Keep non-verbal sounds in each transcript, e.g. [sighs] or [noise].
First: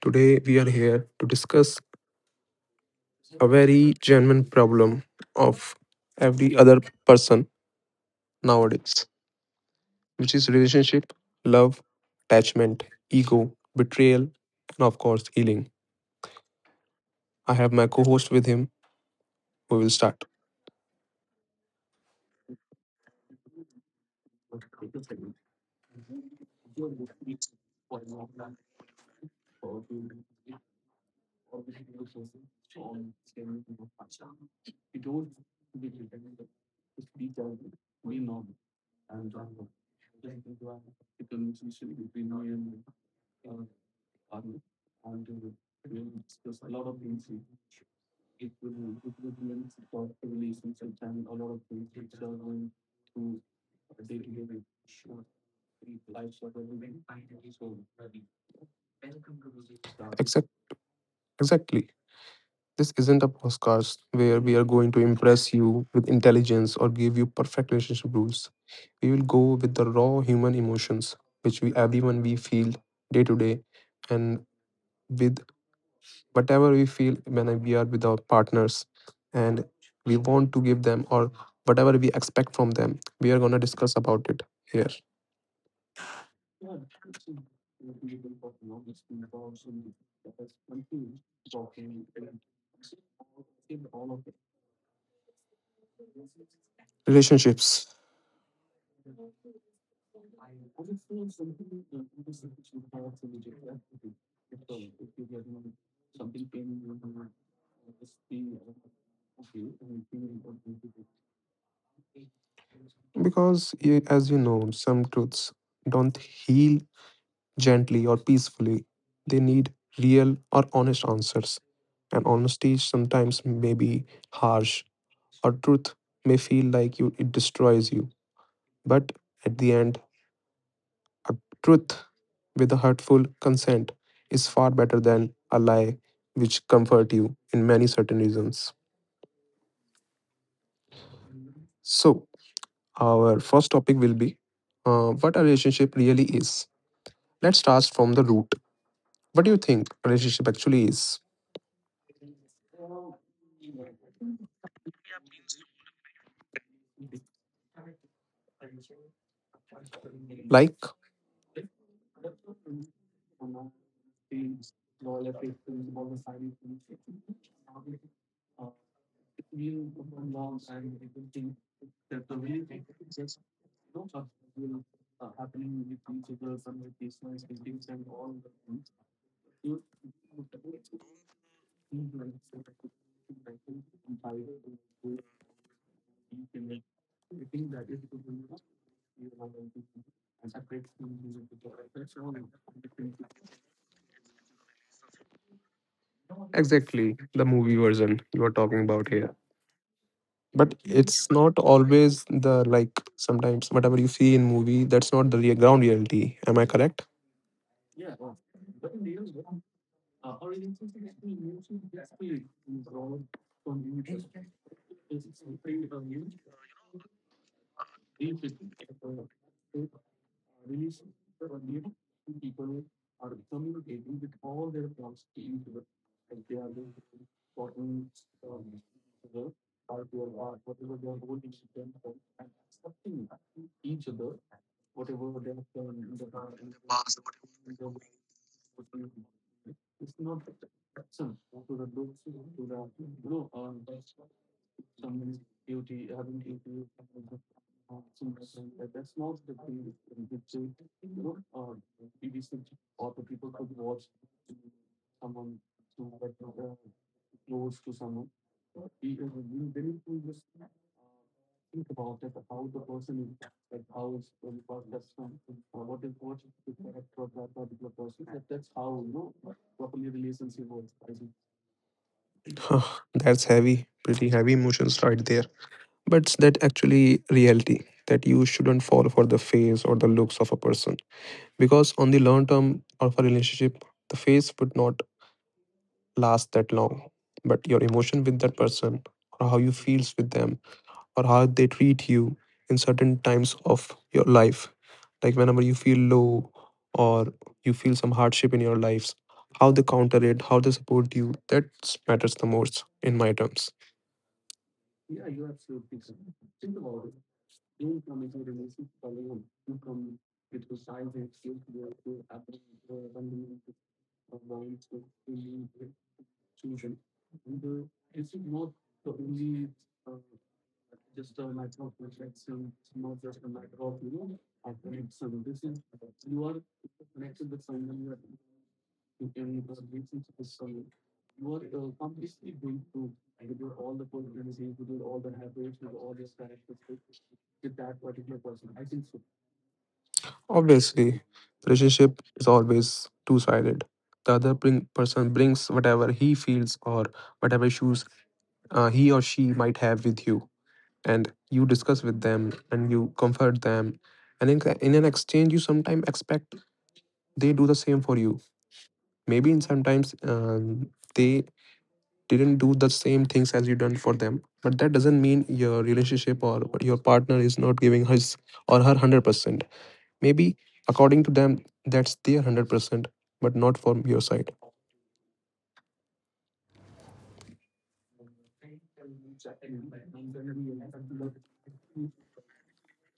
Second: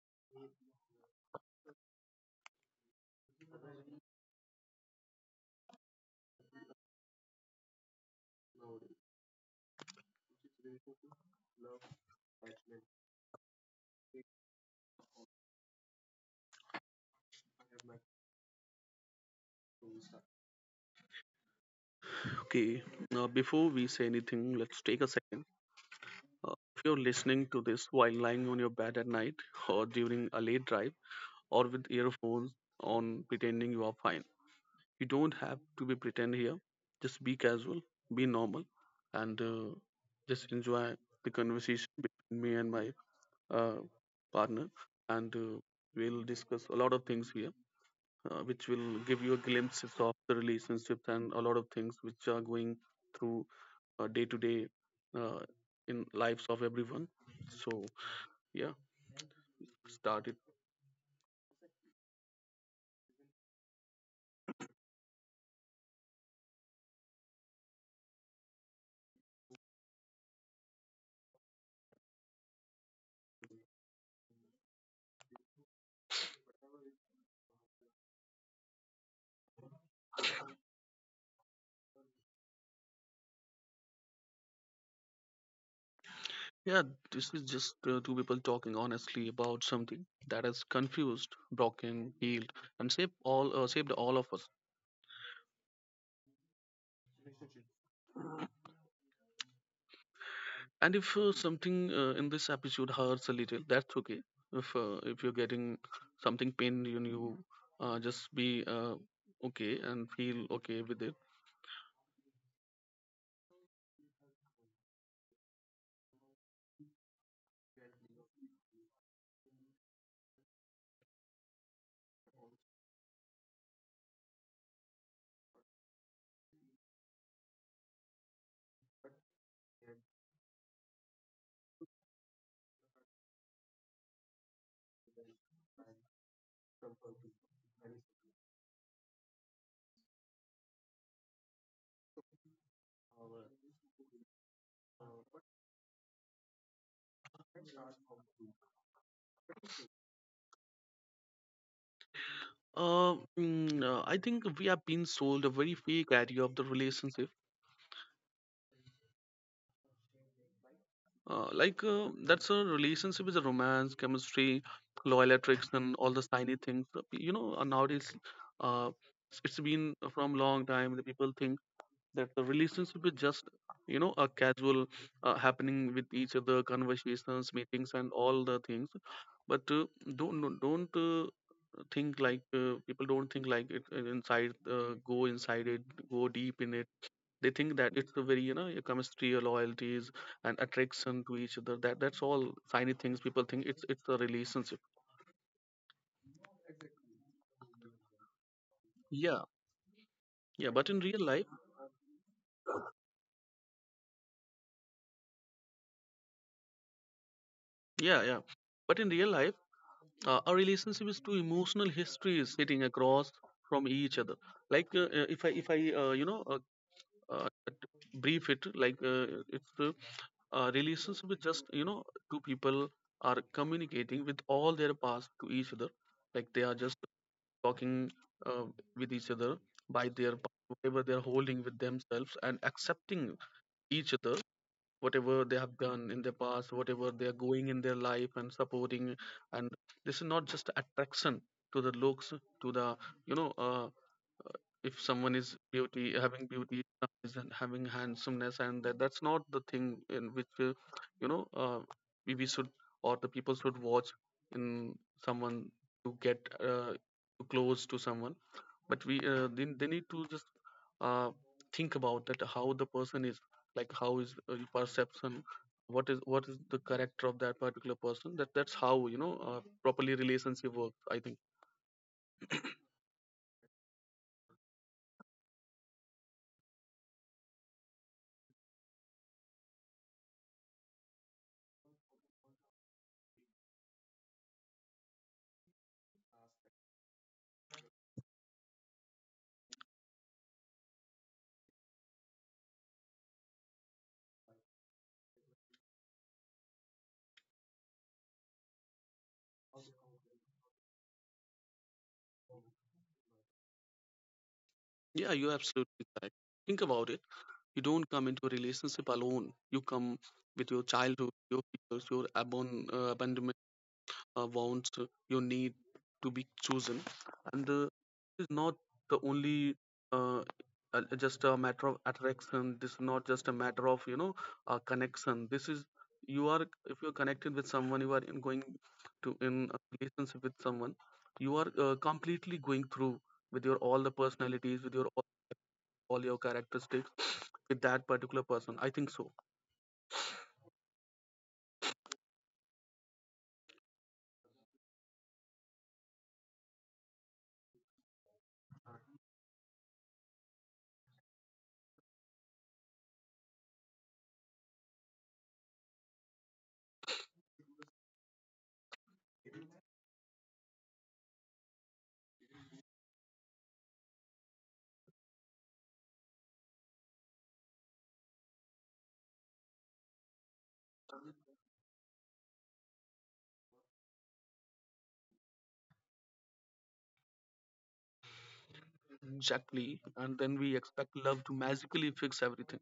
Today we are here to discuss a very genuine problem of every other person nowadays, which is relationship, love, attachment, ego, betrayal, and of course, healing. I have my co host with him. We will start. Okay, before we say anything, let's take a second. If you're listening to this while lying on your bed at night or during a late drive or with earphones on pretending you are fine, you don't have to be pretend here. Just be casual, be normal, and just enjoy the conversation between me and my uh, partner. And we'll discuss a lot of things here, which will give you a glimpse of the relationships and a lot of things which are going through day to day uh, in lives of everyone. So yeah, start it. Exact, exactly. This isn't a podcast where we are going to impress you with intelligence or give you perfect relationship rules. We will go with the raw human emotions, which we everyone we feel day to day, and with whatever we feel when we are with our partners, and we want to give them or whatever we expect from them. We are gonna discuss about it here. Yeah, this is just two people talking honestly about something that has confused, broken, healed, and shaped all of us. Relationships. And if something in this episode hurts a little, that's okay. If you're getting something pain in you, just be okay and feel okay with it Because, as you know, some truths don't heal gently or peacefully. They need real or honest answers. And honesty sometimes may be harsh, or truth may feel like you it destroys you. But at the end, a truth with a hurtful consent is far better than a lie which comfort you in many certain reasons. So our first topic will be what a uh, relationship really is. Let's start from the root. What do you think a relationship actually is? Uh, mm, uh, I think we have been sold a very fake idea of the relationship. Like? Like that's a relationship is a romance, chemistry, loyal attraction, all the shiny things. Nowadays, uh, it's been from long time. The people think that the relationship is just, a casual happening with each other, conversations, meetings, and all the things, but don't uh, think like, people don't think like it, inside, go inside it, go deep in it. They think that it's a very, your chemistry, your loyalties, and attraction to each other, that that's all shiny things. People think it's a relationship. Exactly, the movie version you are talking about here. Yeah, But yeah, but in it's real not life, always the like sometimes whatever you see in movie, that's not the real ground reality. Am I correct? yeah, yeah, but in real life, a relationship is two emotional histories sitting across from each other. Like, if I uh, you know uh, uh, brief it, like, it's a relationship with just, two people are communicating with all their past to each other. Like they are just talking uh, with each other, by their whatever they are holding with themselves, and accepting each other, whatever they have done in their past, whatever they are going in their life, and supporting. And this is not just attraction to the looks, to the, you know, uh, uh, if someone is beauty, having beauty, someone is having handsomeness, and that that's not the thing in which, you know uh, we should, or the people should watch in someone to get too close to someone. But we they need to just uh, think about that how the person is. Like, how is your perception, what is the character of that particular person. That that's how, properly, relationship works, I think. [sighs] That's heavy, pretty heavy emotions right there. But that actually reality that you shouldn't fall for the face or the looks of a person, because on the long term of a relationship the phase would not last that long, but your emotion with that person or how you feels with them or how they treat you in certain times of your life, like whenever you feel low or you feel some hardship in your lives, how they counter it, how they support you, that matters the most in my terms. Yeah, you're absolutely correct. Think about it. You don't come into a relationship alone. You come with your childhood, your fears, your abandonment wants, you need to be chosen, and is not the only, uh, just a matter of attraction. This is not just a matter of, connection. This is, you are, if you're connected with someone, you are in going to in a relationship with someone, you are completely going through with your all the personalities, with all your characteristics, with that particular person, I think so. Obviously relationship is always two-sided. The other person brings whatever he feels or whatever issues he or she might have with you, and you discuss with them and you comfort them, and in an exchange you sometimes expect they do the same for you. Maybe in sometimes they didn't do the same things as you done for them, but that doesn't mean your relationship or your partner is not giving his or her 100%. Maybe according to them that's their 100%, but not from your side. Exactly, and then we expect love to magically fix everything,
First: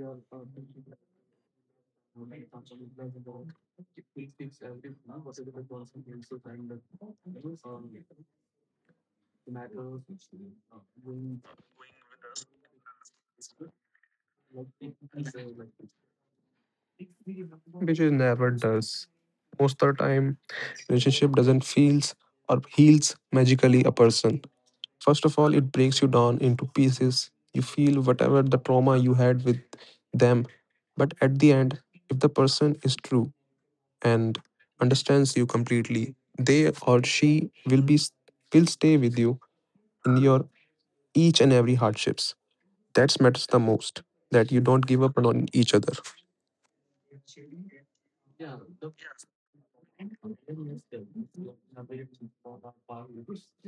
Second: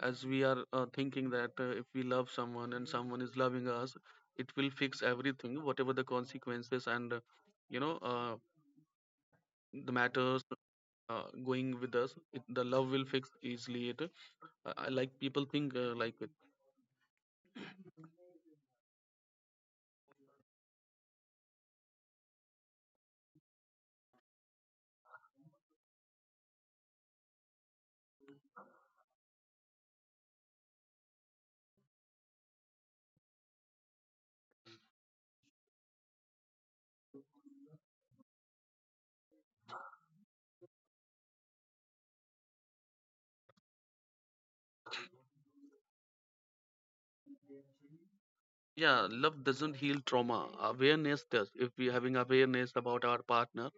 as we are thinking that if we love someone and someone is loving us, it will fix everything, whatever the consequences, and you know uh, the matters going with us, the love will fix easily it. I like people think like it. Which is never does most of the time. Relationship doesn't feels or heals magically a person. First of all, it breaks you down into pieces. You feel whatever the trauma you had with them. But at the end, if the person is true and understands you completely, they or she will stay with you in your each and every hardships. That matters the most. That you don't give up on each other. [sighs] Yeah, love doesn't heal trauma, awareness does. If we having awareness about our partner,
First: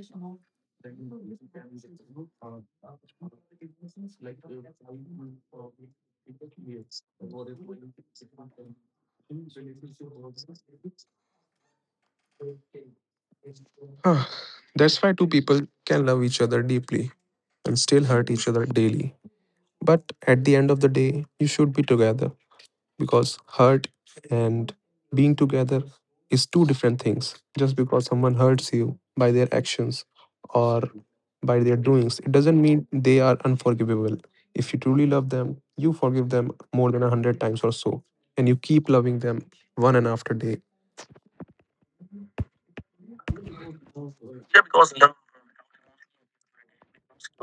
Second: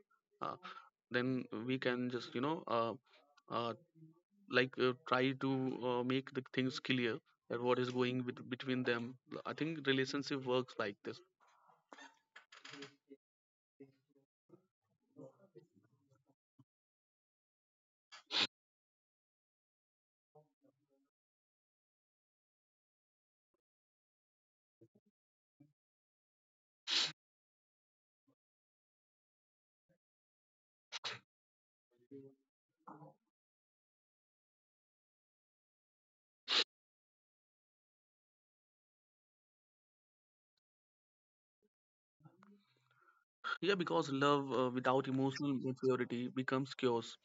uh, then we can just, uh, like, try to make the things clear, that what is going with, between them. I think relationship works like this. Ah, that's why two people can love each other deeply and still hurt each other daily. But at the end of the day, you should be together because hurt and being together is two different things. Just because someone hurts you by their actions or by their doings, it doesn't mean they are unforgivable. If you truly love them, you forgive them more than a hundred times or so, and you keep loving them one and after day. Yeah, because love without emotional maturity becomes chaos.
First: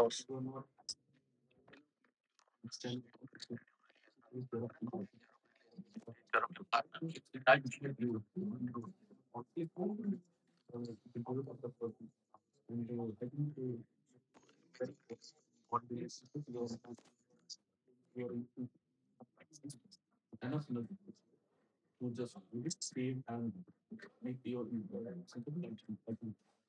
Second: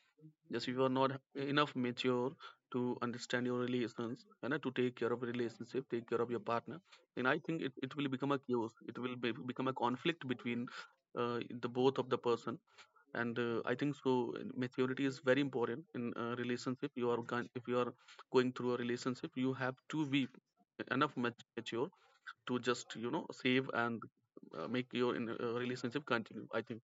Yes, if you are not enough mature to understand your relations, and to take care of a relationship, take care of your partner, then I think it will become a chaos, become a conflict between the both of the person, and I think so. Maturity is very important in a relationship you are going, if you are going through a relationship, you have to be enough mature to just, you know, save and make your relationship continue, I think.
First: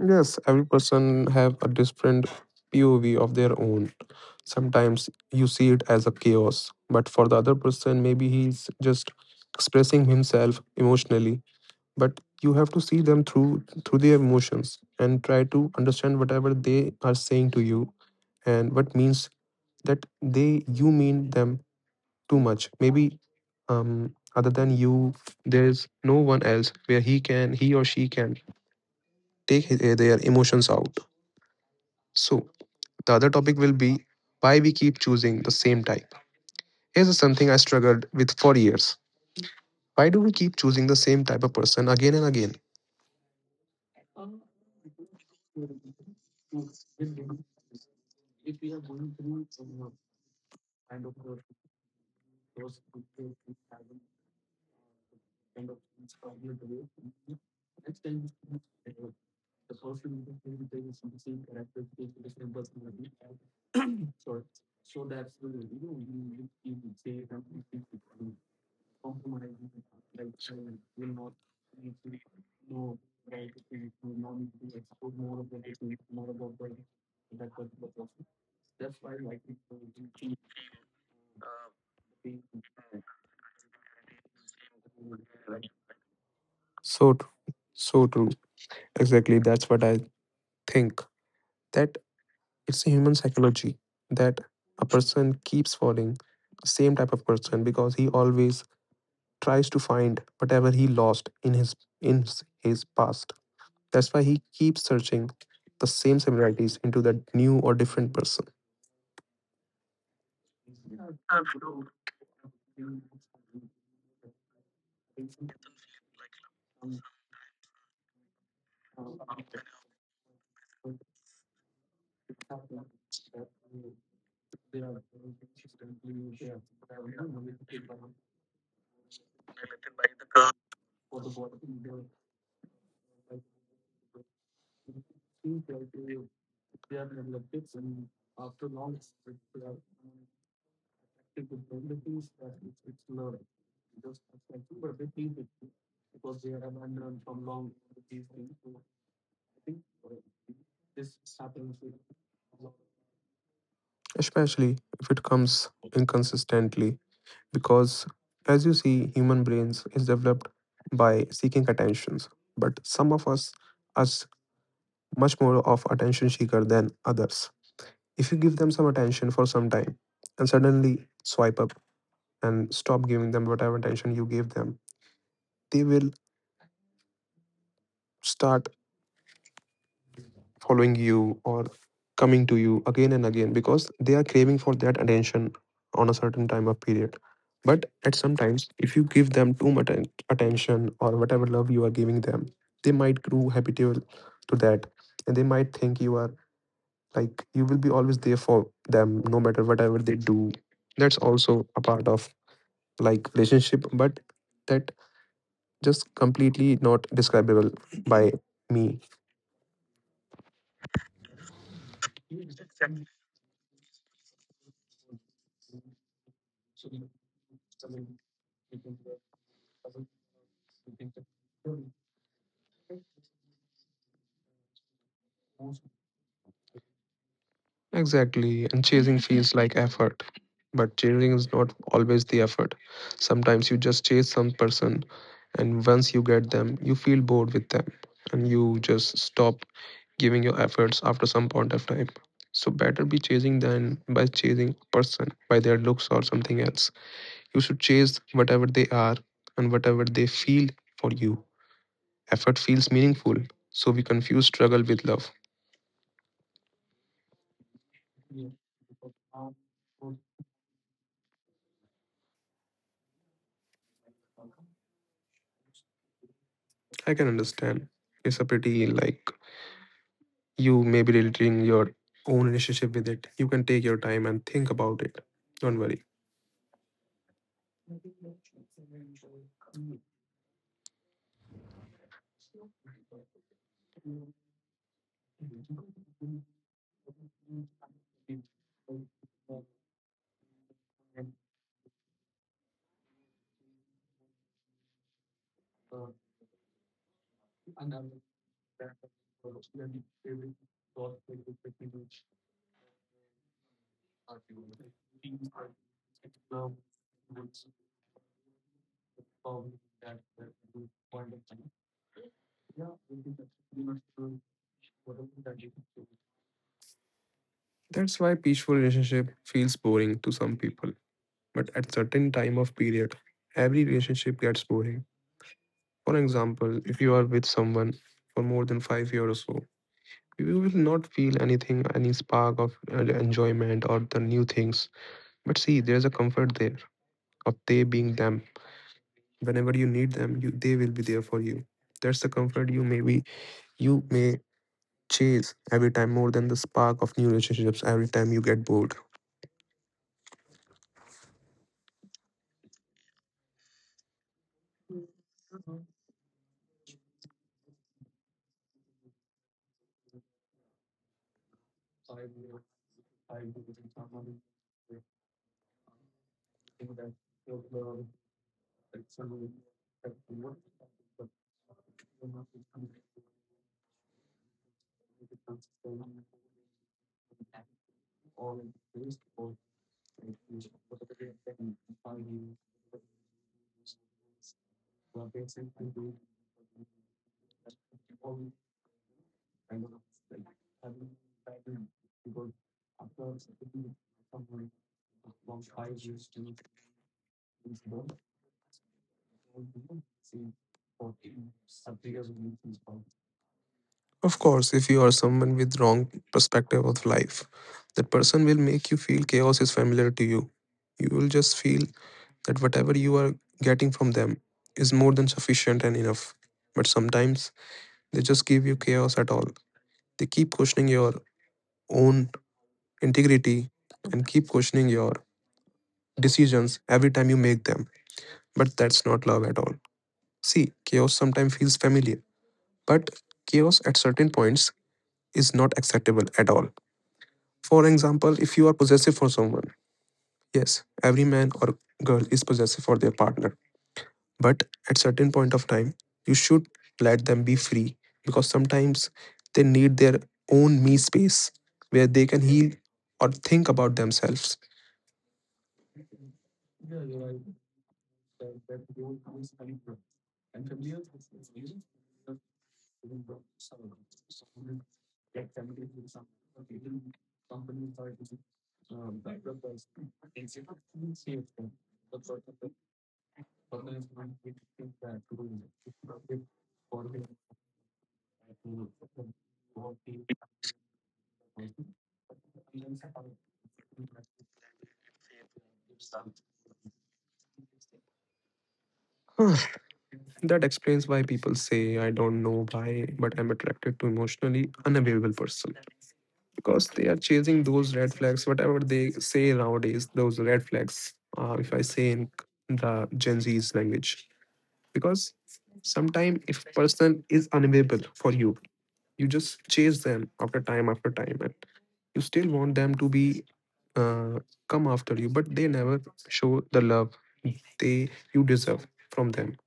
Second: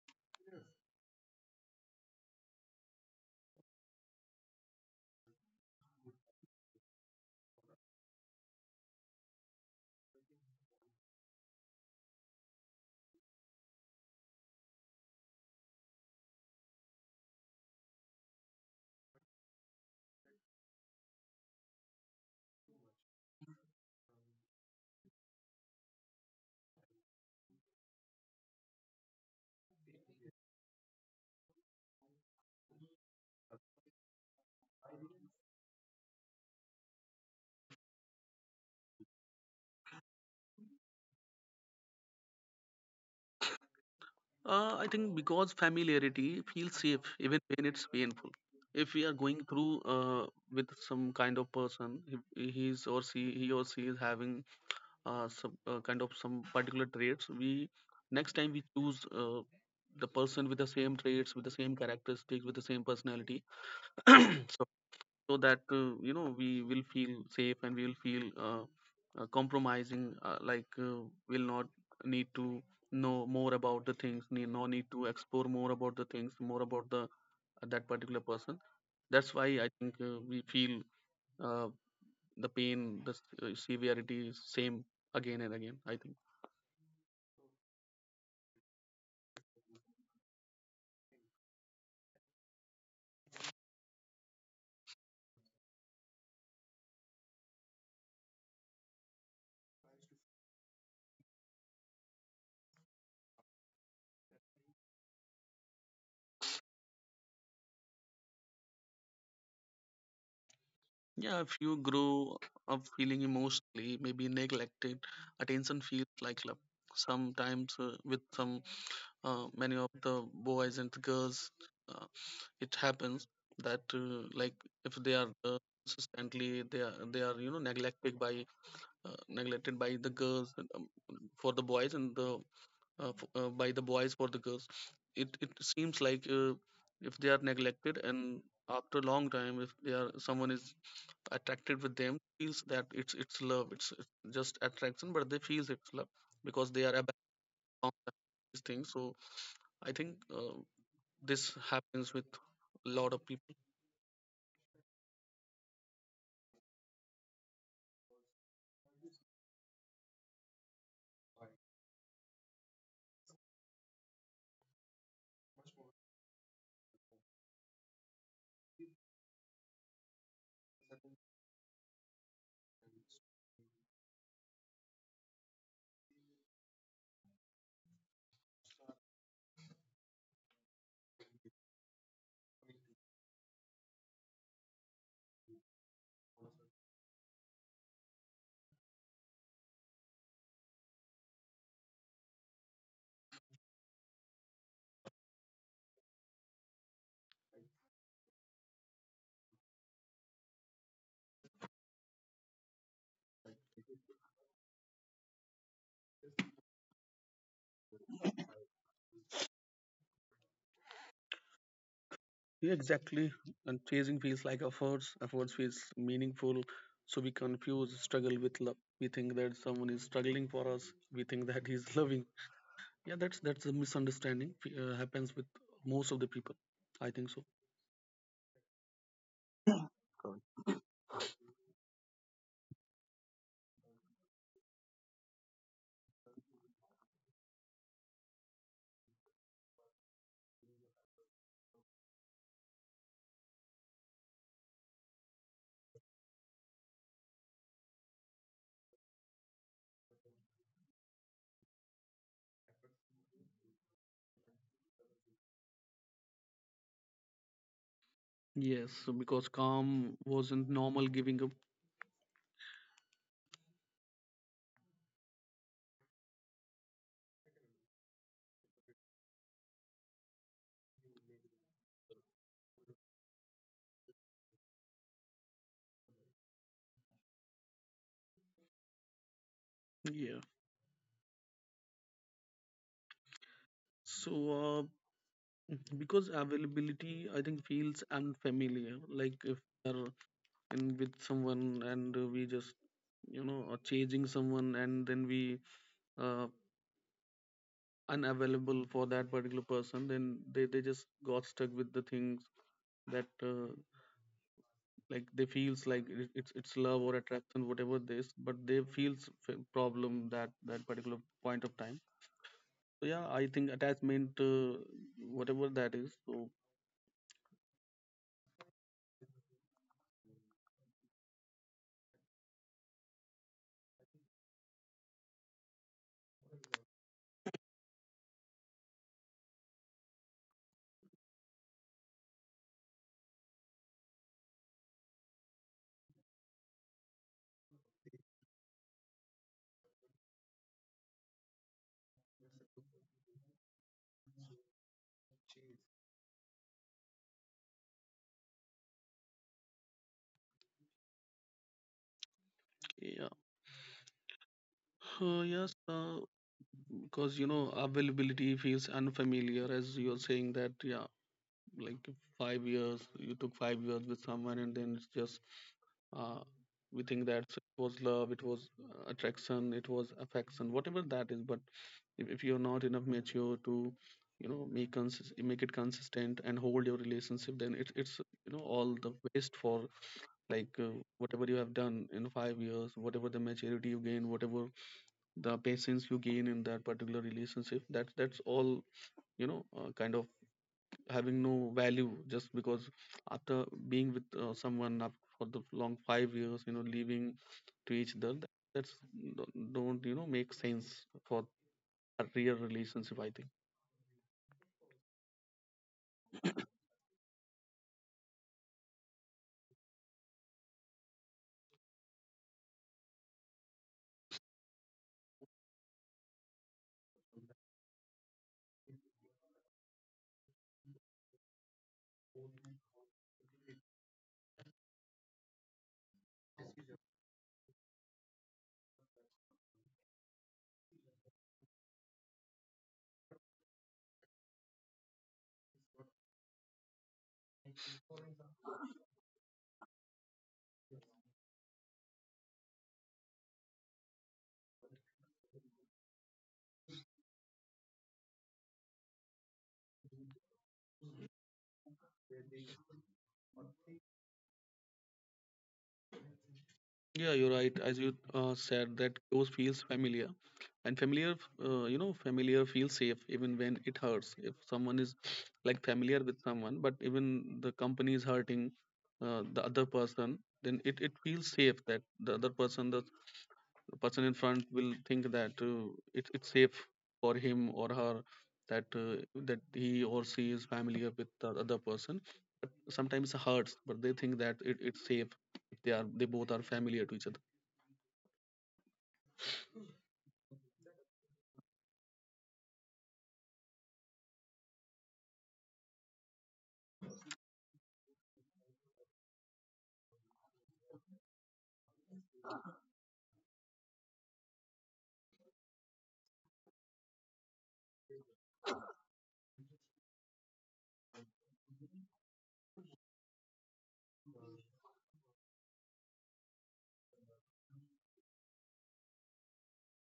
Yes, every person have a different POV of their own. Sometimes you see it as a chaos, but for the other person, maybe he's just expressing himself emotionally. But you have to see them through their emotions and try to understand whatever they are saying to you and what means that they you mean them too much. Maybe other than you, there's no one else where he or she can take their emotions out. So the other topic will be why we keep choosing the same type. Here's something I struggled with for years. Why do we keep choosing the same type of person again and again? I think because familiarity feels safe even when it's painful. If we are going through with some kind of person, he or she is having some kind of some particular traits, we next time we choose the person with the same traits, with the same characteristics, with the same personality. [clears throat] so, so that you know we will feel safe, and we will feel compromising, like, we'll not need to know more about the things, need no need to explore more about the things, more about the that particular person. That's why I think we feel uh, the pain, severity is same again and again, I think. So, tr- so true. Exactly. That's what I think. That it's a human psychology that a person keeps falling the same type of person because he always tries to find whatever he lost in his in his past. That's why he keeps searching the same similarities into that new or different person. Yeah, if you grow up feeling emotionally, maybe neglected, attention feels like love. Sometimes with some many of the boys and the girls, uh, it happens that, like, if they are consistently, they are neglected by, neglected by the girls, and, for the boys, and the by the boys for the girls. It seems like, if they are neglected, and after a long time, if they are someone is attracted with them, feels that it's love, it's just attraction, but they feel it's love because they are about these things. So I think this happens with a lot of people. Especially if it comes inconsistently, because as you see human brains is developed by seeking attentions, but some of us are much more of attention seeker than others. If you give them some attention for some time and suddenly swipe up and stop giving them whatever attention you gave them, they will start following you or coming to you again and again because they are craving for that attention on a certain time of period. But at some times if you give them too much attention or whatever love you are giving them, they might grow habitual to that, and they might think you are like you will be always there for them no matter whatever they do. That's also a part of like relationship, but that just completely not describable by me. Yeah, exactly. And chasing feels like efforts, efforts feels meaningful. So we confuse struggle with love. We think that someone is struggling for us, we think that he's [laughs] loving. Yeah, that's a misunderstanding, happens with most of the people, I think so. Exactly, and chasing feels like effort. But chasing is not always the effort. Sometimes you just chase some person, and once you get them, you feel bored with them, and you just stop giving your efforts after some point of time. So better be chasing than by chasing a person by their looks or something else. You should chase whatever they are and whatever they feel for you. Effort feels meaningful, so we confuse struggle with love. Yes, so because calm wasn't normal, giving up. I can understand. It's a pretty like you may be relating your own relationship with it. You can take your time and think about it. Don't worry. Yeah. So, because availability, I think, feels unfamiliar. Like, if we're in with someone, and we just, are chasing someone, and then we uh, unavailable for that particular person, then they just got stuck with the things that, like, they feels like it's love or attraction, whatever this, but they feels problem that that particular point of time. So yeah, I think attachment, whatever that is. So. That's why peaceful relationship feels boring to some people. But at certain time of period, every relationship gets boring. For example, if you are with someone for more than 5 years or so, you will not feel anything, any spark of enjoyment or the new things. But see, there's a comfort there of they being them. Whenever you need them, they will be there for you. That's the comfort you may chase every time more than the spark of new relationships every time you get bored. Yeah. Yes, because availability feels unfamiliar, as you're saying that, yeah, like 5 years you took 5 years with someone, and then it's just uh, we think that it was love, it was attraction, it was affection, whatever that is. But if you're not enough mature to, make it consistent and hold your relationship, then it's all the waste for, like, whatever you have done in 5 years, whatever the maturity you gain, whatever the patience you gain in that particular relationship. That's all, kind of, having no value, just because after being with someone up for the long 5 years, leaving to each other. That's don't make sense for a real relationship, I think. Of course, if you are someone with wrong perspective of life, that person will make you feel chaos is familiar to you. You will just feel that whatever you are getting from them is more than sufficient and enough. But sometimes they just give you chaos at all. They keep questioning your own integrity and keep questioning your decisions every time you make them. But that's not love at all. See, chaos sometimes feels familiar. But chaos at certain points is not acceptable at all. For example, if you are possessive for someone, yes, every man or girl is possessive for their partner. But at certain point of time, you should let them be free because sometimes they need their own me space where they can heal or think about themselves. [sighs] Yeah, you're right. As you said, that close feels familiar, and familiar, familiar feels safe even when it hurts. If someone is [sniffs] like familiar with someone, but even the company is hurting the other person, then it feels safe that the other person, the person in front, will think that, it's safe for him or her, that that he or she is familiar with the other person. Sometimes it hurts, but they think that it's safe if they both are familiar to each other. Huh, that explains why people say I don't know why, but I'm attracted to emotionally unavailable person. Because they are chasing those red flags, whatever they say nowadays, those red flags, if I say in the Gen Z's language. Because sometime if person is unavailable for you, you just chase them after time, and you still want them to be uh, come after you, but they never show the love they you deserve from them.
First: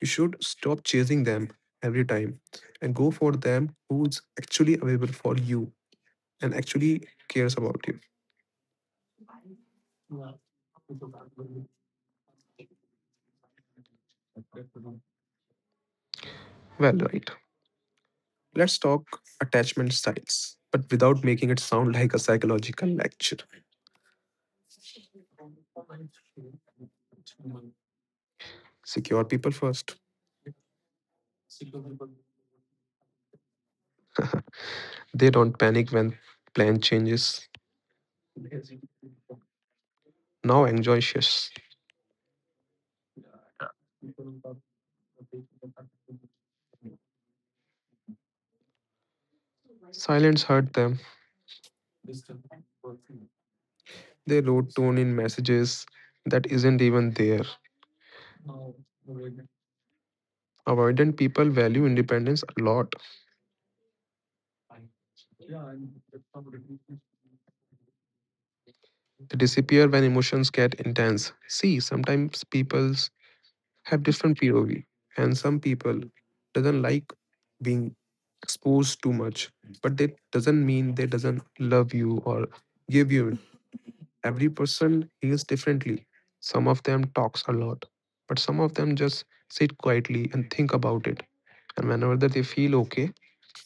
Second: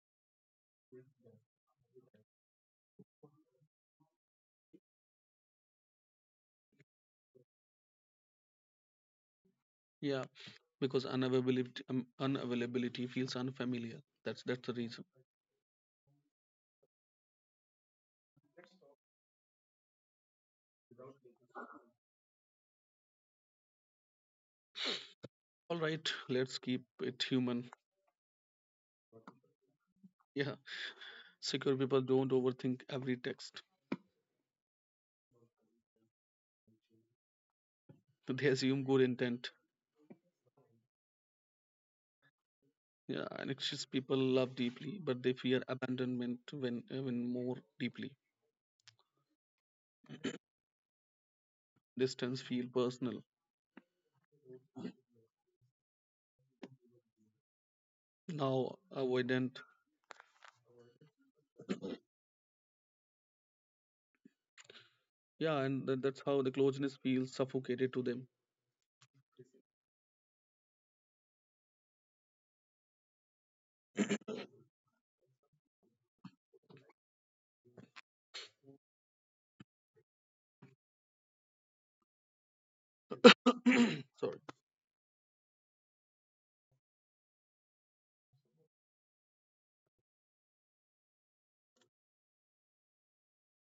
You should stop chasing them every time and go for them who's actually available for you and actually cares about you. Yeah, because unavailability unavailability feels unfamiliar. That's the reason. Well, right. Let's talk attachment styles, but without making it sound [laughs] like a psychological lecture. All right, let's keep it human. Secure people first. Yeah, secure people don't overthink every text. They don't panic when plan changes. They assume good intent. Now anxious. Yeah, and anxious people love deeply, but they fear abandonment when even more deeply. Silence hurt them. Distance feel personal. They wrote tone in messages that isn't even there. Now avoidant. Avoidant people value independence a lot. Yeah, and that's how the closeness feels suffocated to them. They disappear when emotions get intense. See, sometimes people have different POV, and some people doesn't like being exposed too much, but that doesn't mean they doesn't love you or give you it. [clears throat] Sorry. Every person heals differently. Some of them talks a lot, but some of them just sit quietly and think about it, and whenever that they feel okay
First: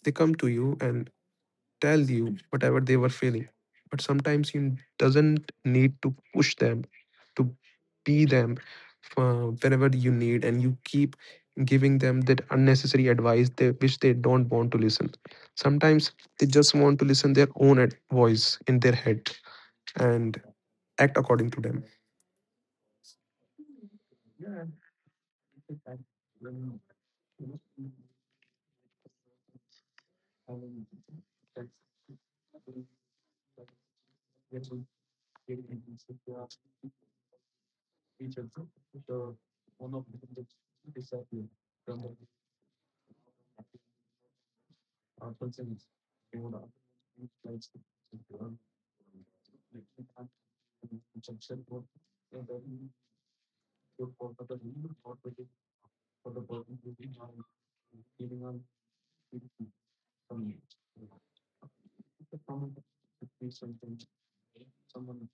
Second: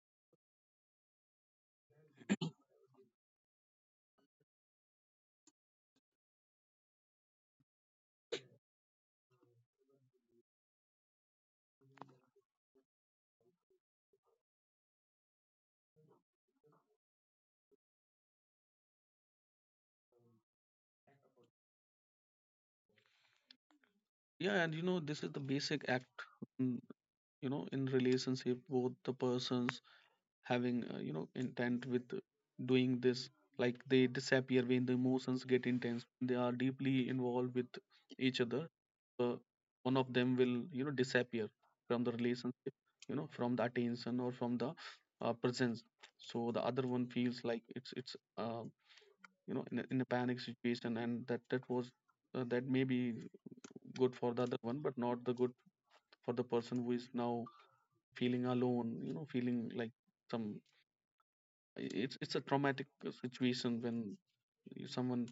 they come to you and tell you whatever they were feeling. But sometimes you doesn't need to push them to be them whenever you need, and you keep giving them that unnecessary advice which they don't want to listen. Sometimes they just want to listen their own voice in their head and act according to them. Yeah, and you know, this is the basic act in, you know, in relationship both the persons having you know, intent with doing this. Like, they disappear when the emotions get intense, they are deeply involved with each other. uh, One of them will, you know, disappear from the relationship, you know, from the attention or from the presence. So the other one feels like it's you know, in a panic situation, and that was that may be good for the other one, but not the good for the person who is now feeling alone, you know, feeling like some, it's a traumatic situation when someone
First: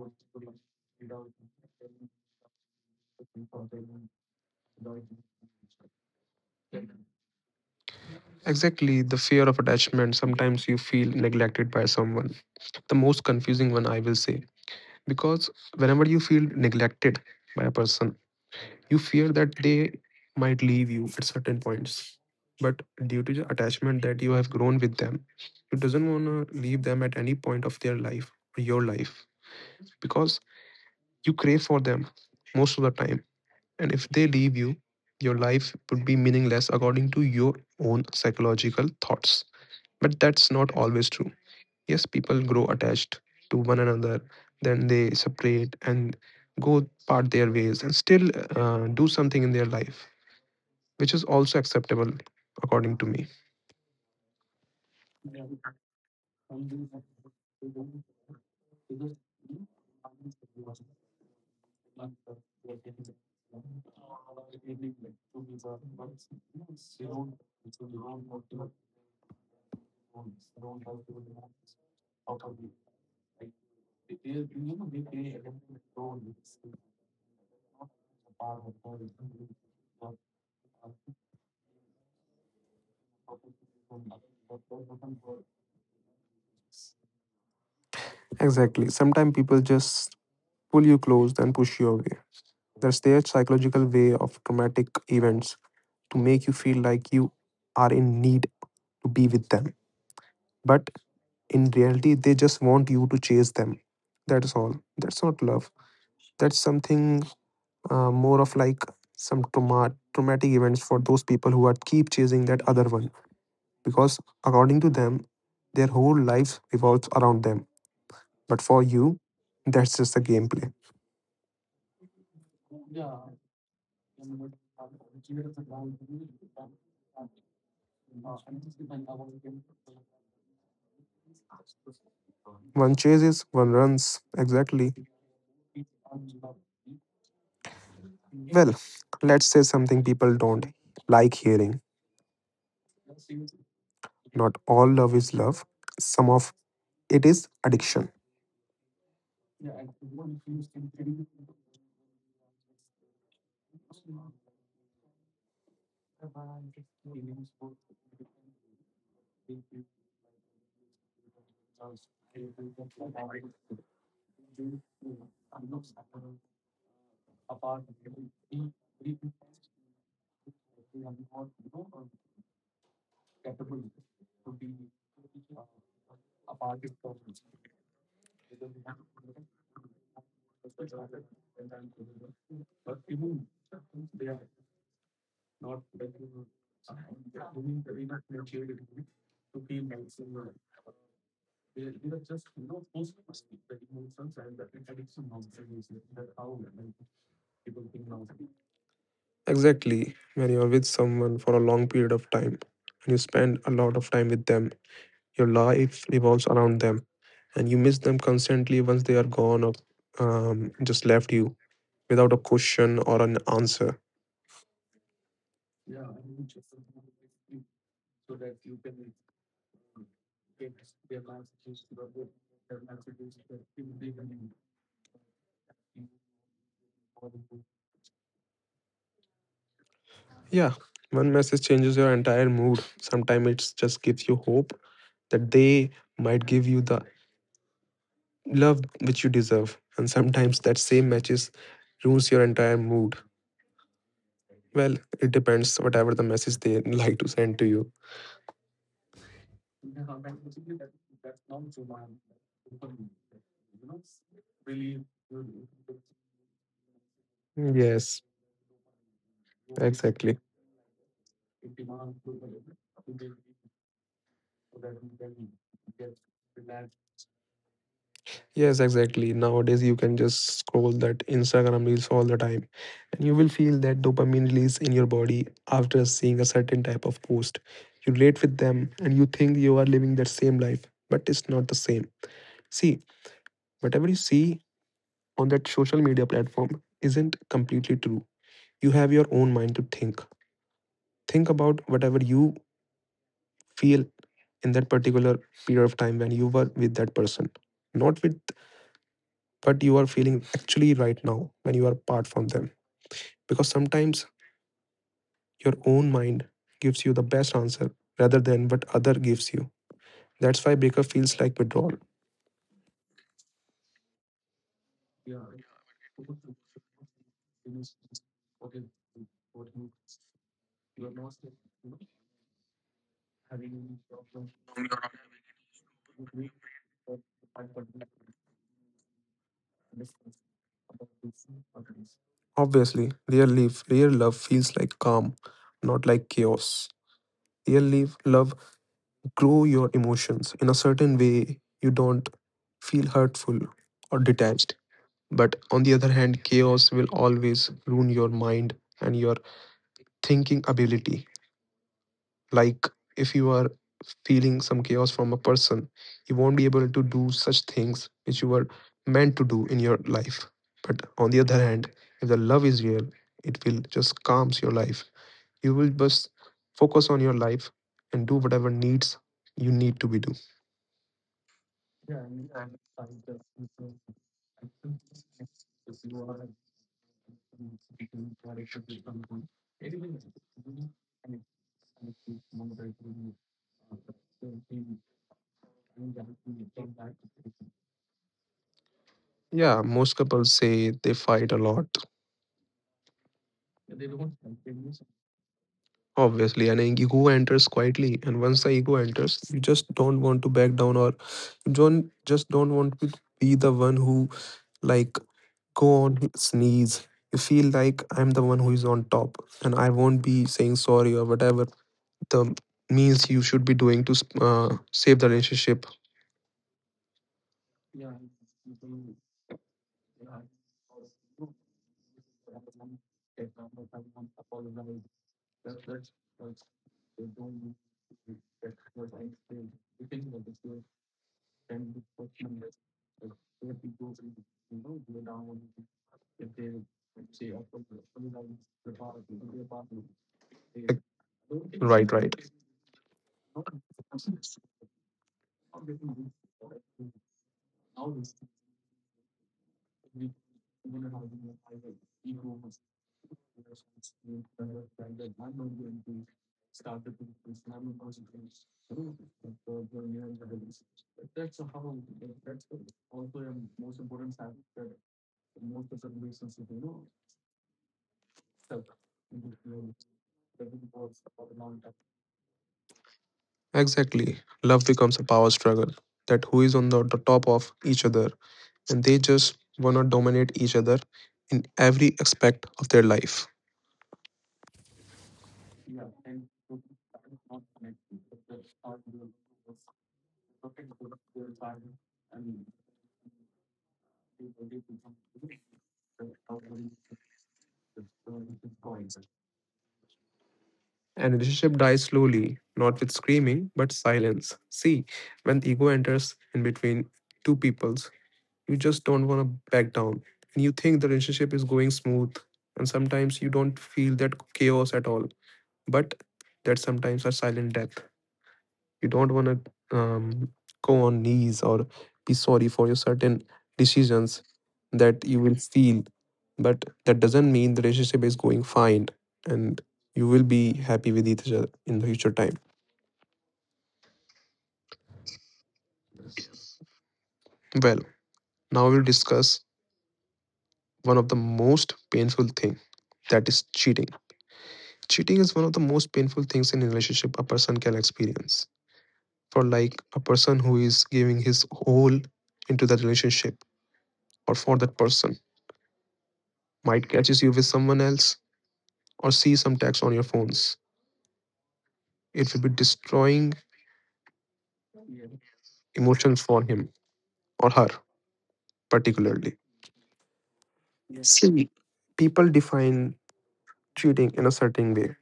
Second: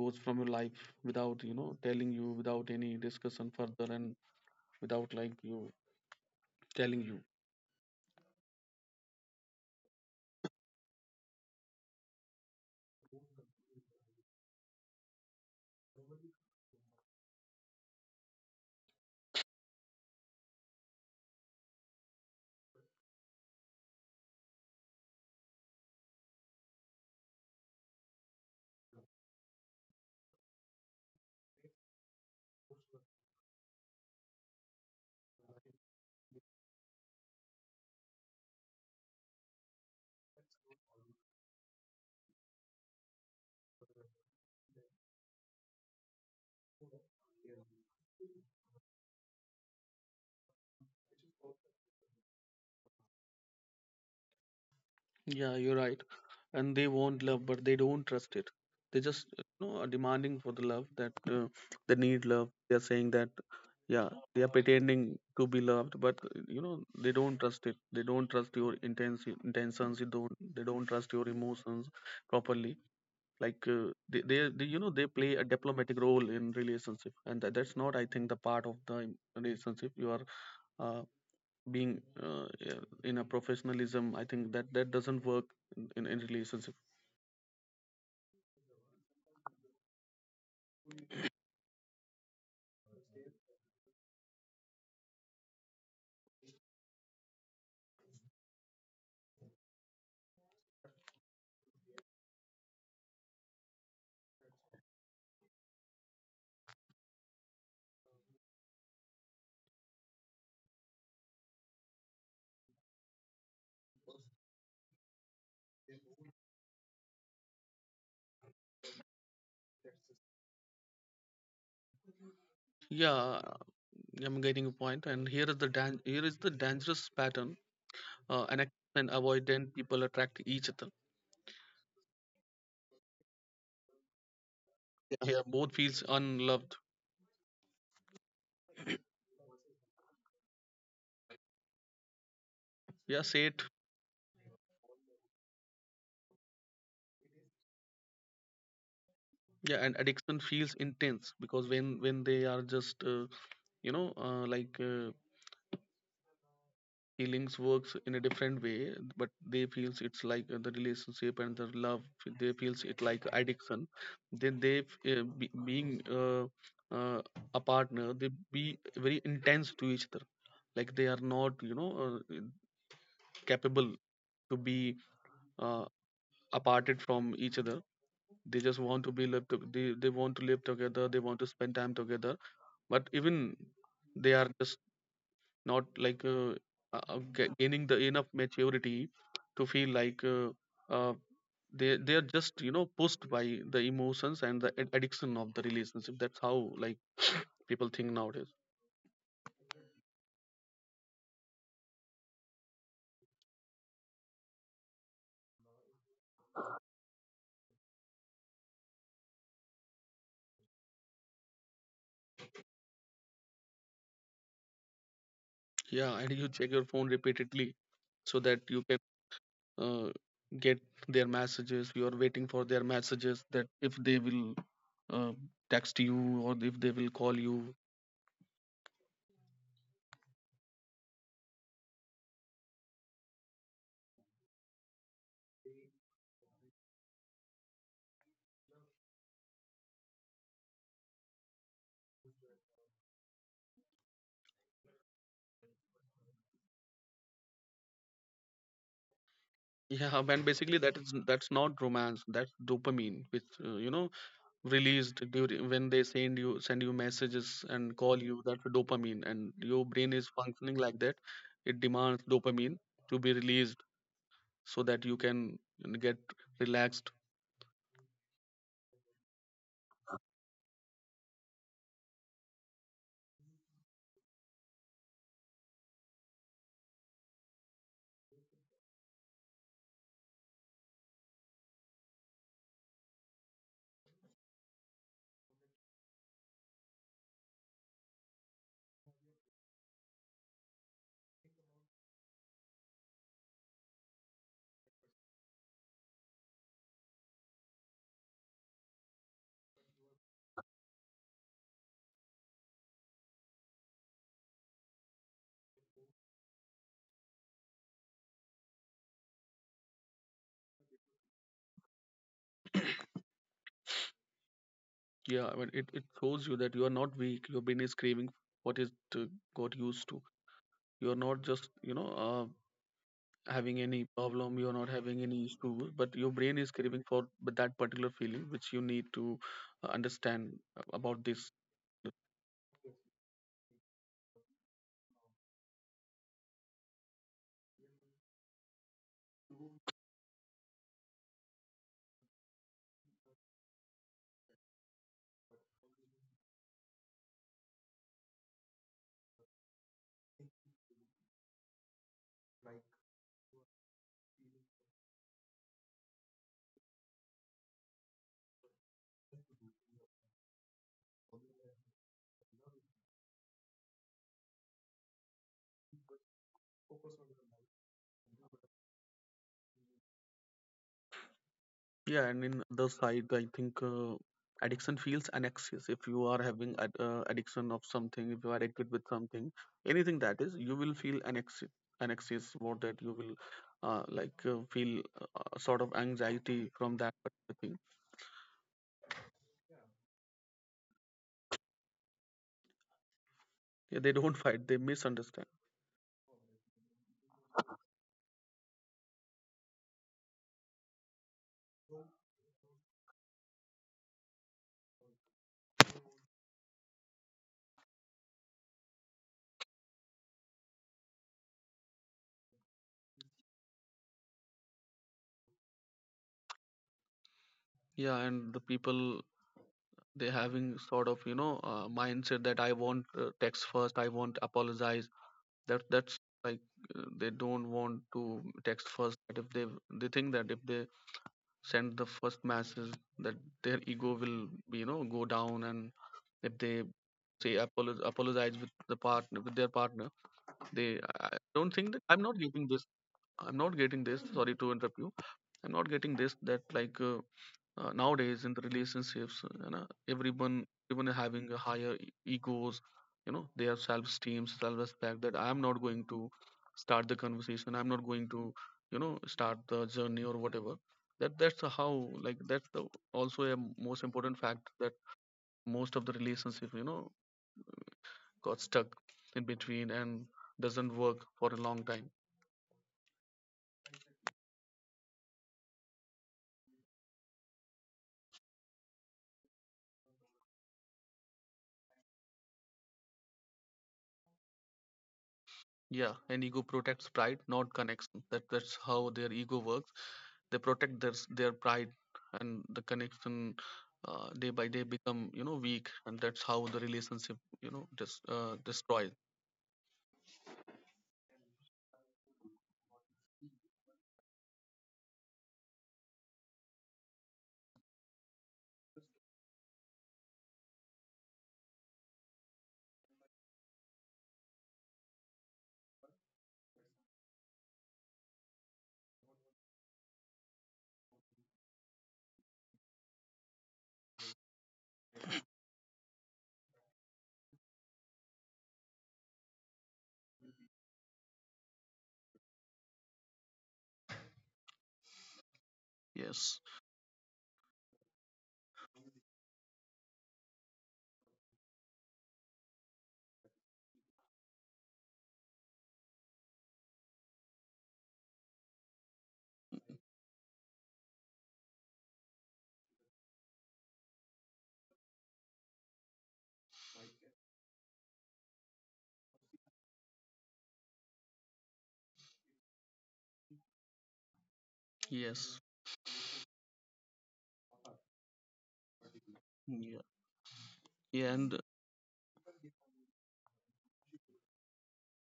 goes from your life without, you know, telling you, without any discussion further, and without like you telling you. Exactly, the fear of attachment. Sometimes you feel neglected by someone. The most confusing one, I will say. Because whenever you feel neglected by a person, you fear that they might leave you at certain points. But due to the attachment that you have grown with them, you doesn't want to leave them at any point of their life or your life because you crave for them most of the time. And if they leave you, your life would be meaningless according to your own psychological thoughts. But that's not always true. Yes, people grow attached to one another, then they separate and go part their ways and still do something in their life, which is also acceptable according to me. Yeah, you're right. And they want love, but they don't trust it. They just you know, are demanding for the love that they need love. They are saying that, yeah, they are pretending to be loved, but you know, they don't trust it. They don't trust your intentions. You don't, they don't trust your emotions properly. Like they you know, they play a diplomatic role in relationship, and that's not, I think, the part of the relationship. You are uh, being yeah, in a professionalism. I think that that doesn't work in relationship. Exactly. Sometimes people just pull you close, then push you away. That's their psychological way of traumatic events to make you feel like you are in need to be with them. But in reality, they just want you to chase them. That is all. That's not love. That's something more of like some traumatic events for those people who are keep chasing that other one, because according to them, their whole life revolves around them. But for you, that's just the gameplay. Yeah, I'm getting a point. And here is the here is the dangerous pattern, and and avoidant people attract each other. One chases, one runs. Exactly. Yeah, yeah, both feels unloved. Well, let's say something people don't like hearing. Yeah, say it. Not all love is love, some of it is addiction. Yeah, and addiction feels intense because when they are just you know, like, feelings works in a different way, but they feels it's like the relationship and the love they feels it like addiction. Then they being uh, a partner, they be very intense to each other. Like, they are not, you know, uh, capable to be uh, aparted from each other. They just want to be lived. They want to live together, they want to spend time together, but even they are just not like gaining the enough maturity to feel like uh, they are just, you know, pushed by the emotions and the addiction of the relationship. That's how like [sniffs] people think nowadays. Exactly. When you're with someone for a long period of time and you spend a lot of time with them, your life revolves around them, and you miss them constantly once they are gone or just left you without a question or an answer. Yeah, and you check your phone repeatedly so that you can uh, get their messages. You are waiting for their messages that if they will uh, text you or if they will call you. Yeah, one message changes your entire mood. Sometimes it just gives you hope that they might give you the love which you deserve, and sometimes that same message ruins your entire mood. Well, it depends whatever the message they [laughs] like to send to you. Yeah, and basically that is, that's not romance. That's dopamine, which you know, released during when they send you messages and Yes, call you. That's dopamine, and your brain is exactly. functioning like that. It demands dopamine to be released so that you can get relaxed. Yes, exactly. Nowadays, you can just scroll that Instagram reels all the time, and you will feel that dopamine release in your body after seeing a certain type of post. You relate with them, and you think you are living that same life, but it's not the same. See, whatever you see on that social media platform isn't completely true. You have your own mind to think. Think about whatever you feel in that particular period of time when you were with that person, not with what you are feeling actually right now when you are apart from them, because sometimes your own mind gives you the best answer rather than what other gives you. That's why breakup feels like withdrawal. Yeah, I mean, it shows you that you are not weak. Your brain is craving what it uh, got used to. You are not just, you know, having any problem. You are not having any issue, but your brain is craving for that particular feeling, which you need to understand about this. Obviously, real love feels like calm, not like chaos. Real love, love grow your emotions in a certain way. You don't feel hurtful or detached. But on the other hand, chaos will always ruin your mind and your thinking ability. Like if you are feeling some chaos from a person, you won't be able to do such things which you were meant to do in your life. But on the other hand, if the love is real, it will just calms your life. You will just focus on your life and do whatever needs you need to be do. Yeah, and in the side, I think addiction feels an excess. If you are having addiction of something, if you are addicted with something, anything that is, you will feel an excess. An excess, what that you will like feel sort of anxiety from that particular thing. Yeah, most couples say they fight a lot. Yeah, they don't [laughs] fight; they misunderstand. Obviously, an ego enters quietly, and once the ego enters, you just don't want to back down, or you don't just don't want to be the one who like go on sneeze. You feel like I'm the one who is on top, and I won't be saying sorry or whatever the means you should be doing to save the relationship. Yeah, and the people, they having sort of, you know, mindset that I want text first, I want apologize. That that's like they don't want to text first, that if they, they think that if they send the first message, that their ego will, you know, go down. And if they say apologize with the partner, with their partner, they, I don't think that, Right, I'm right. not getting this. I'm not getting this, sorry to interrupt you. I'm not getting this, that like nowadays in the relationships, you know, everyone even having a higher egos. You know, they have self-esteem, self-respect, that I am not going to start the conversation. I'm not going to, you know, start the journey or whatever. That that's the how, like, that's the also a most important fact that most of the relationship, you know, got stuck in between and doesn't work for a long time. Exactly. Love becomes a power struggle that who is on the top of each other, and they just wanna dominate each other in every aspect of their life. Yeah, and ego protects pride, not connection. That that's how their ego works. They protect their pride, and the connection day by day become, you know, weak, and that's how the relationship, you know, just destroyed. And relationship dies slowly, not with screaming, but silence. See, when the ego enters in between two peoples, you just don't want to back down, and you think the relationship is going smooth and sometimes you don't feel that chaos at all, but that's sometimes a silent death. You don't want to go on knees or be sorry for your certain decisions that you will feel, but that doesn't mean the relationship is going fine and you will be happy with each other in the future time. Yes. Well, now we'll discuss one of the most painful thing, that is cheating. Cheating is one of the most painful things in a relationship a person can experience. For like a person who is giving his whole into that relationship, or for that person might catches you with someone else or see some text on your phones. It will be destroying Yes. emotions for him or her particularly. Yeah. Yeah, and See, people define cheating in a certain way,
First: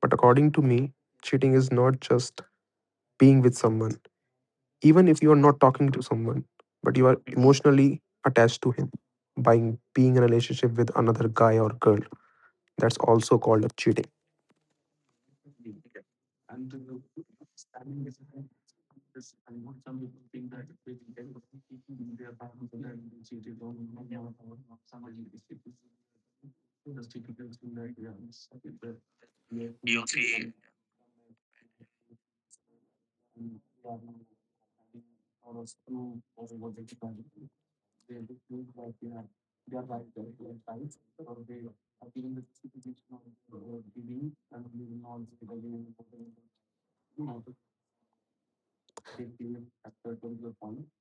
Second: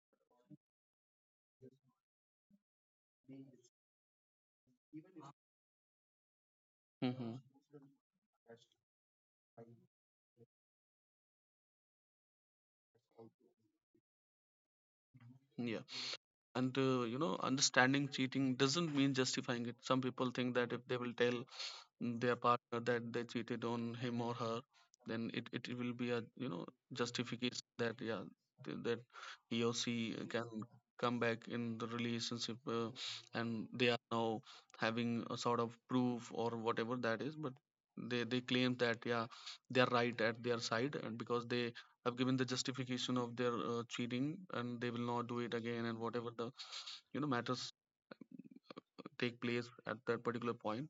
but according to me, cheating is not just being with someone. Even if you are not talking to someone but you are hmm. emotionally attached to him by being in a relationship with another guy or girl, that's also called a cheating. Yeah, and you know, understanding cheating doesn't mean justifying it. Some people think that if they will tell their partner that they cheated on him or her, then it will be a, you know, justification that, yeah, that he or she can come back in the relationship, and they are now having a sort of proof or whatever that is. But they claim that, yeah, they are right at their side, and because they have given the justification of their cheating, and they will not do it again, and whatever the, you know, matters take place at that particular point.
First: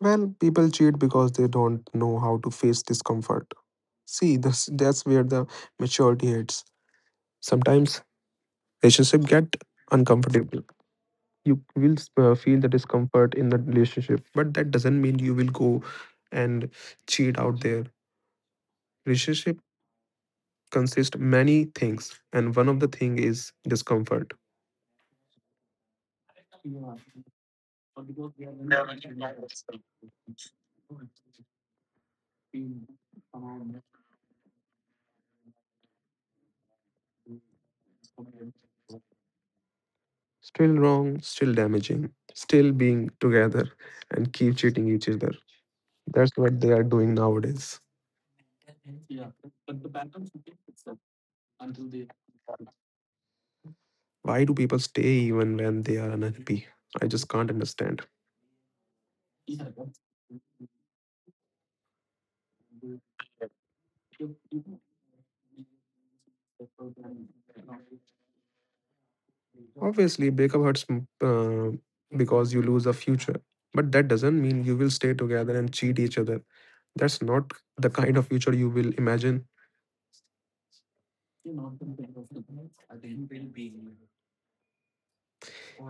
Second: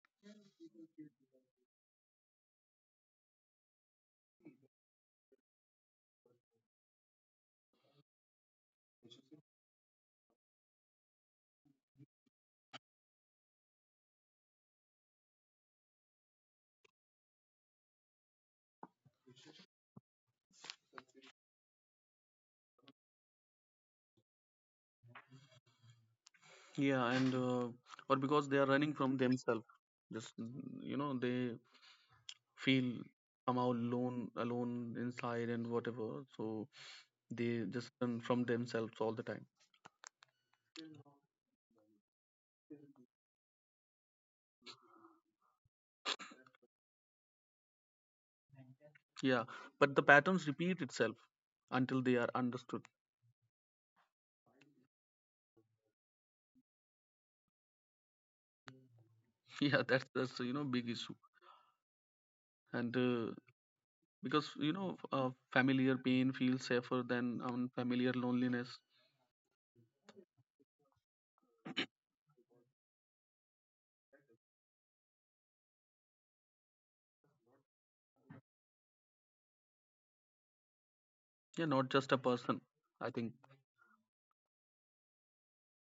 Well, people cheat because they don't know how to face discomfort. See, that's where the maturity hits. Sometimes relationship get uncomfortable. You will feel the discomfort in the relationship, but that doesn't mean you will go and cheat out there. Relationship consists many things, and one of the thing is discomfort. Yeah, and or because they are running from themselves. Just you know, they feel somehow alone inside and whatever. So they just run from themselves all the time. Still wrong, still damaging, still being together and keep cheating each other. That's what they are doing nowadays. Yeah, but the patterns repeat itself until they are understood. Why do people stay even when they are unhappy? I just can't understand. [laughs] Yeah, that's, you know, big issue. And because, you know, familiar pain feels safer than unfamiliar loneliness. Obviously, breakup hurts because you lose a future, but that doesn't mean you will stay together and cheat each other. That's not the kind of future you will imagine. Yeah, not just a person, I think.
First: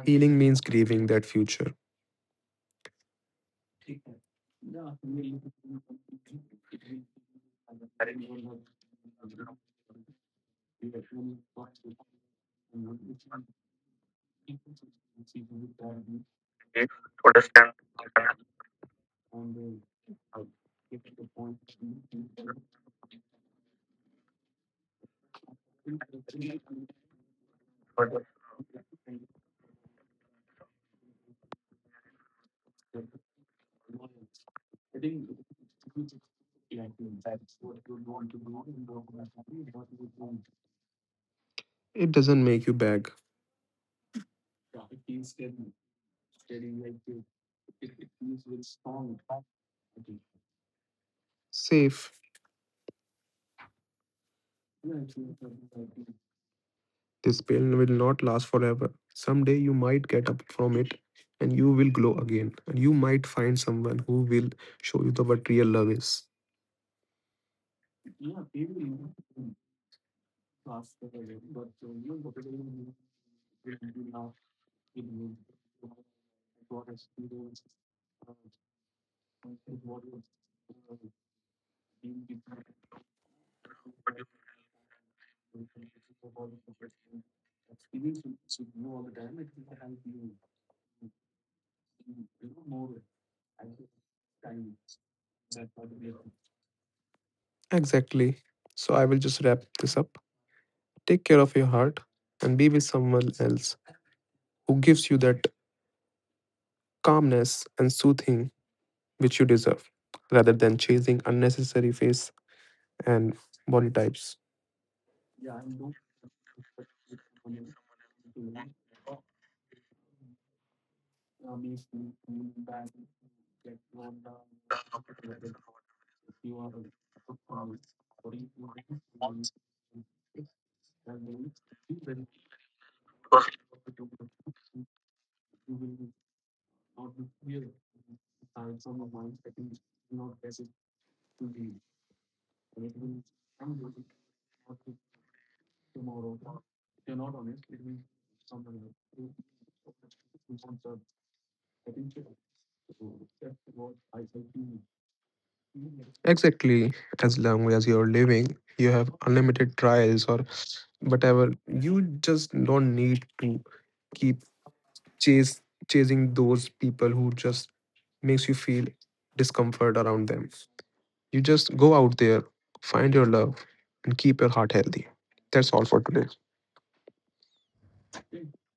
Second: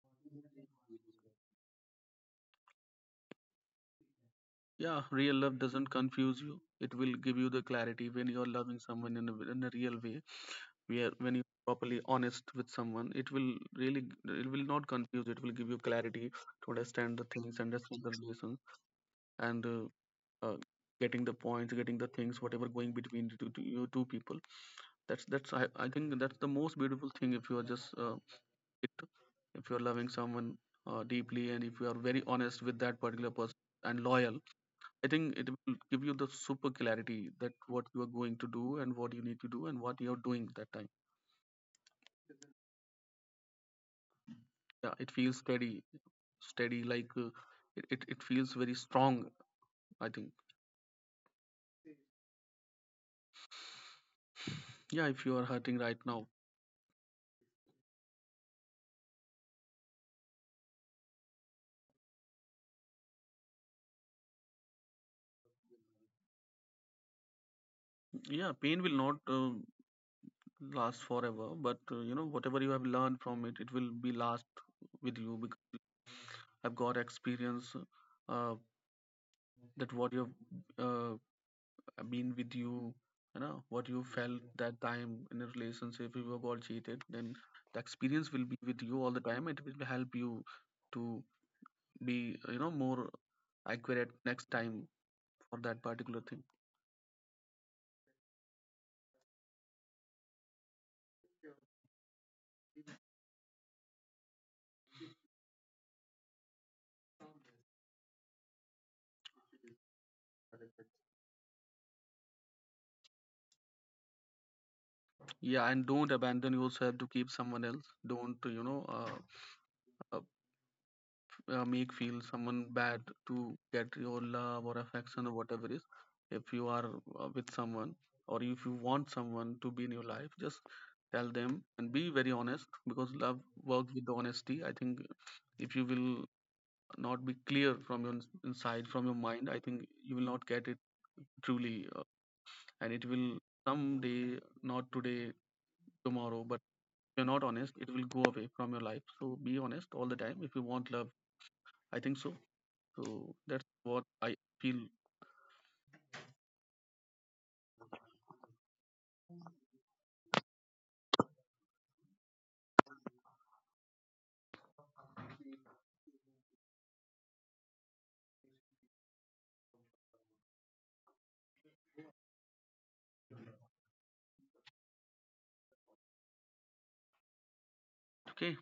Healing means grieving that future. Yeah, real love doesn't confuse you. It will give you the clarity when you're loving someone in a real way. Where when you're properly honest with someone, it will really it will not confuse. It will give you clarity to understand the things, understand the relations, and uh, getting the points, getting the things, whatever going between the you two people. That's, I think that's the most beautiful thing. If you are just it, if you're loving someone deeply, and if you are very honest with that particular person and loyal, I think it will give you the super clarity that what you are going to do, and what you need to do, and what you're doing that time. It doesn't make you beg. Yeah, it feels steady. Like it, it, it feels very strong, I think. Safe. Yeah, if you are hurting right now, This pain will not last forever. Someday you might get up from it and you will glow again. And you might find someone who will show you the what real love is. yeah, pain will not last forever. But you know, whatever you have learned from it, it will be last with you, because I've got experience uh, that what you've uh, been with you, you know, what you felt that time in a relationship. If you got cheated, then the experience will be with you all the time. It will help you to be, you know, more accurate next time for that particular thing. Exactly. So I will just wrap this up. Take care of your heart and be with someone else who gives you that calmness and soothing which you deserve, rather than chasing unnecessary face and body types. Yeah, and don't abandon yourself to keep someone else. Don't, you know, uh, make feel someone bad to get your love or affection or whatever is. If you are with someone, or if you want someone to be in your life, just tell them and be very honest, because love works with honesty, I think. If you will not be clear from your inside, from your mind, I think you will not get it truly, and it will someday, not today, tomorrow, but if you're not honest, it will go away from your life. So be honest all the time if you want love, I think so. So that's what I feel. Exactly. As long as you're living, you have unlimited trials or whatever. You just don't need to keep chase chasing those people who just makes you feel discomfort around them. You just go out there, find your love, and keep your heart healthy. That's all for today. Okay.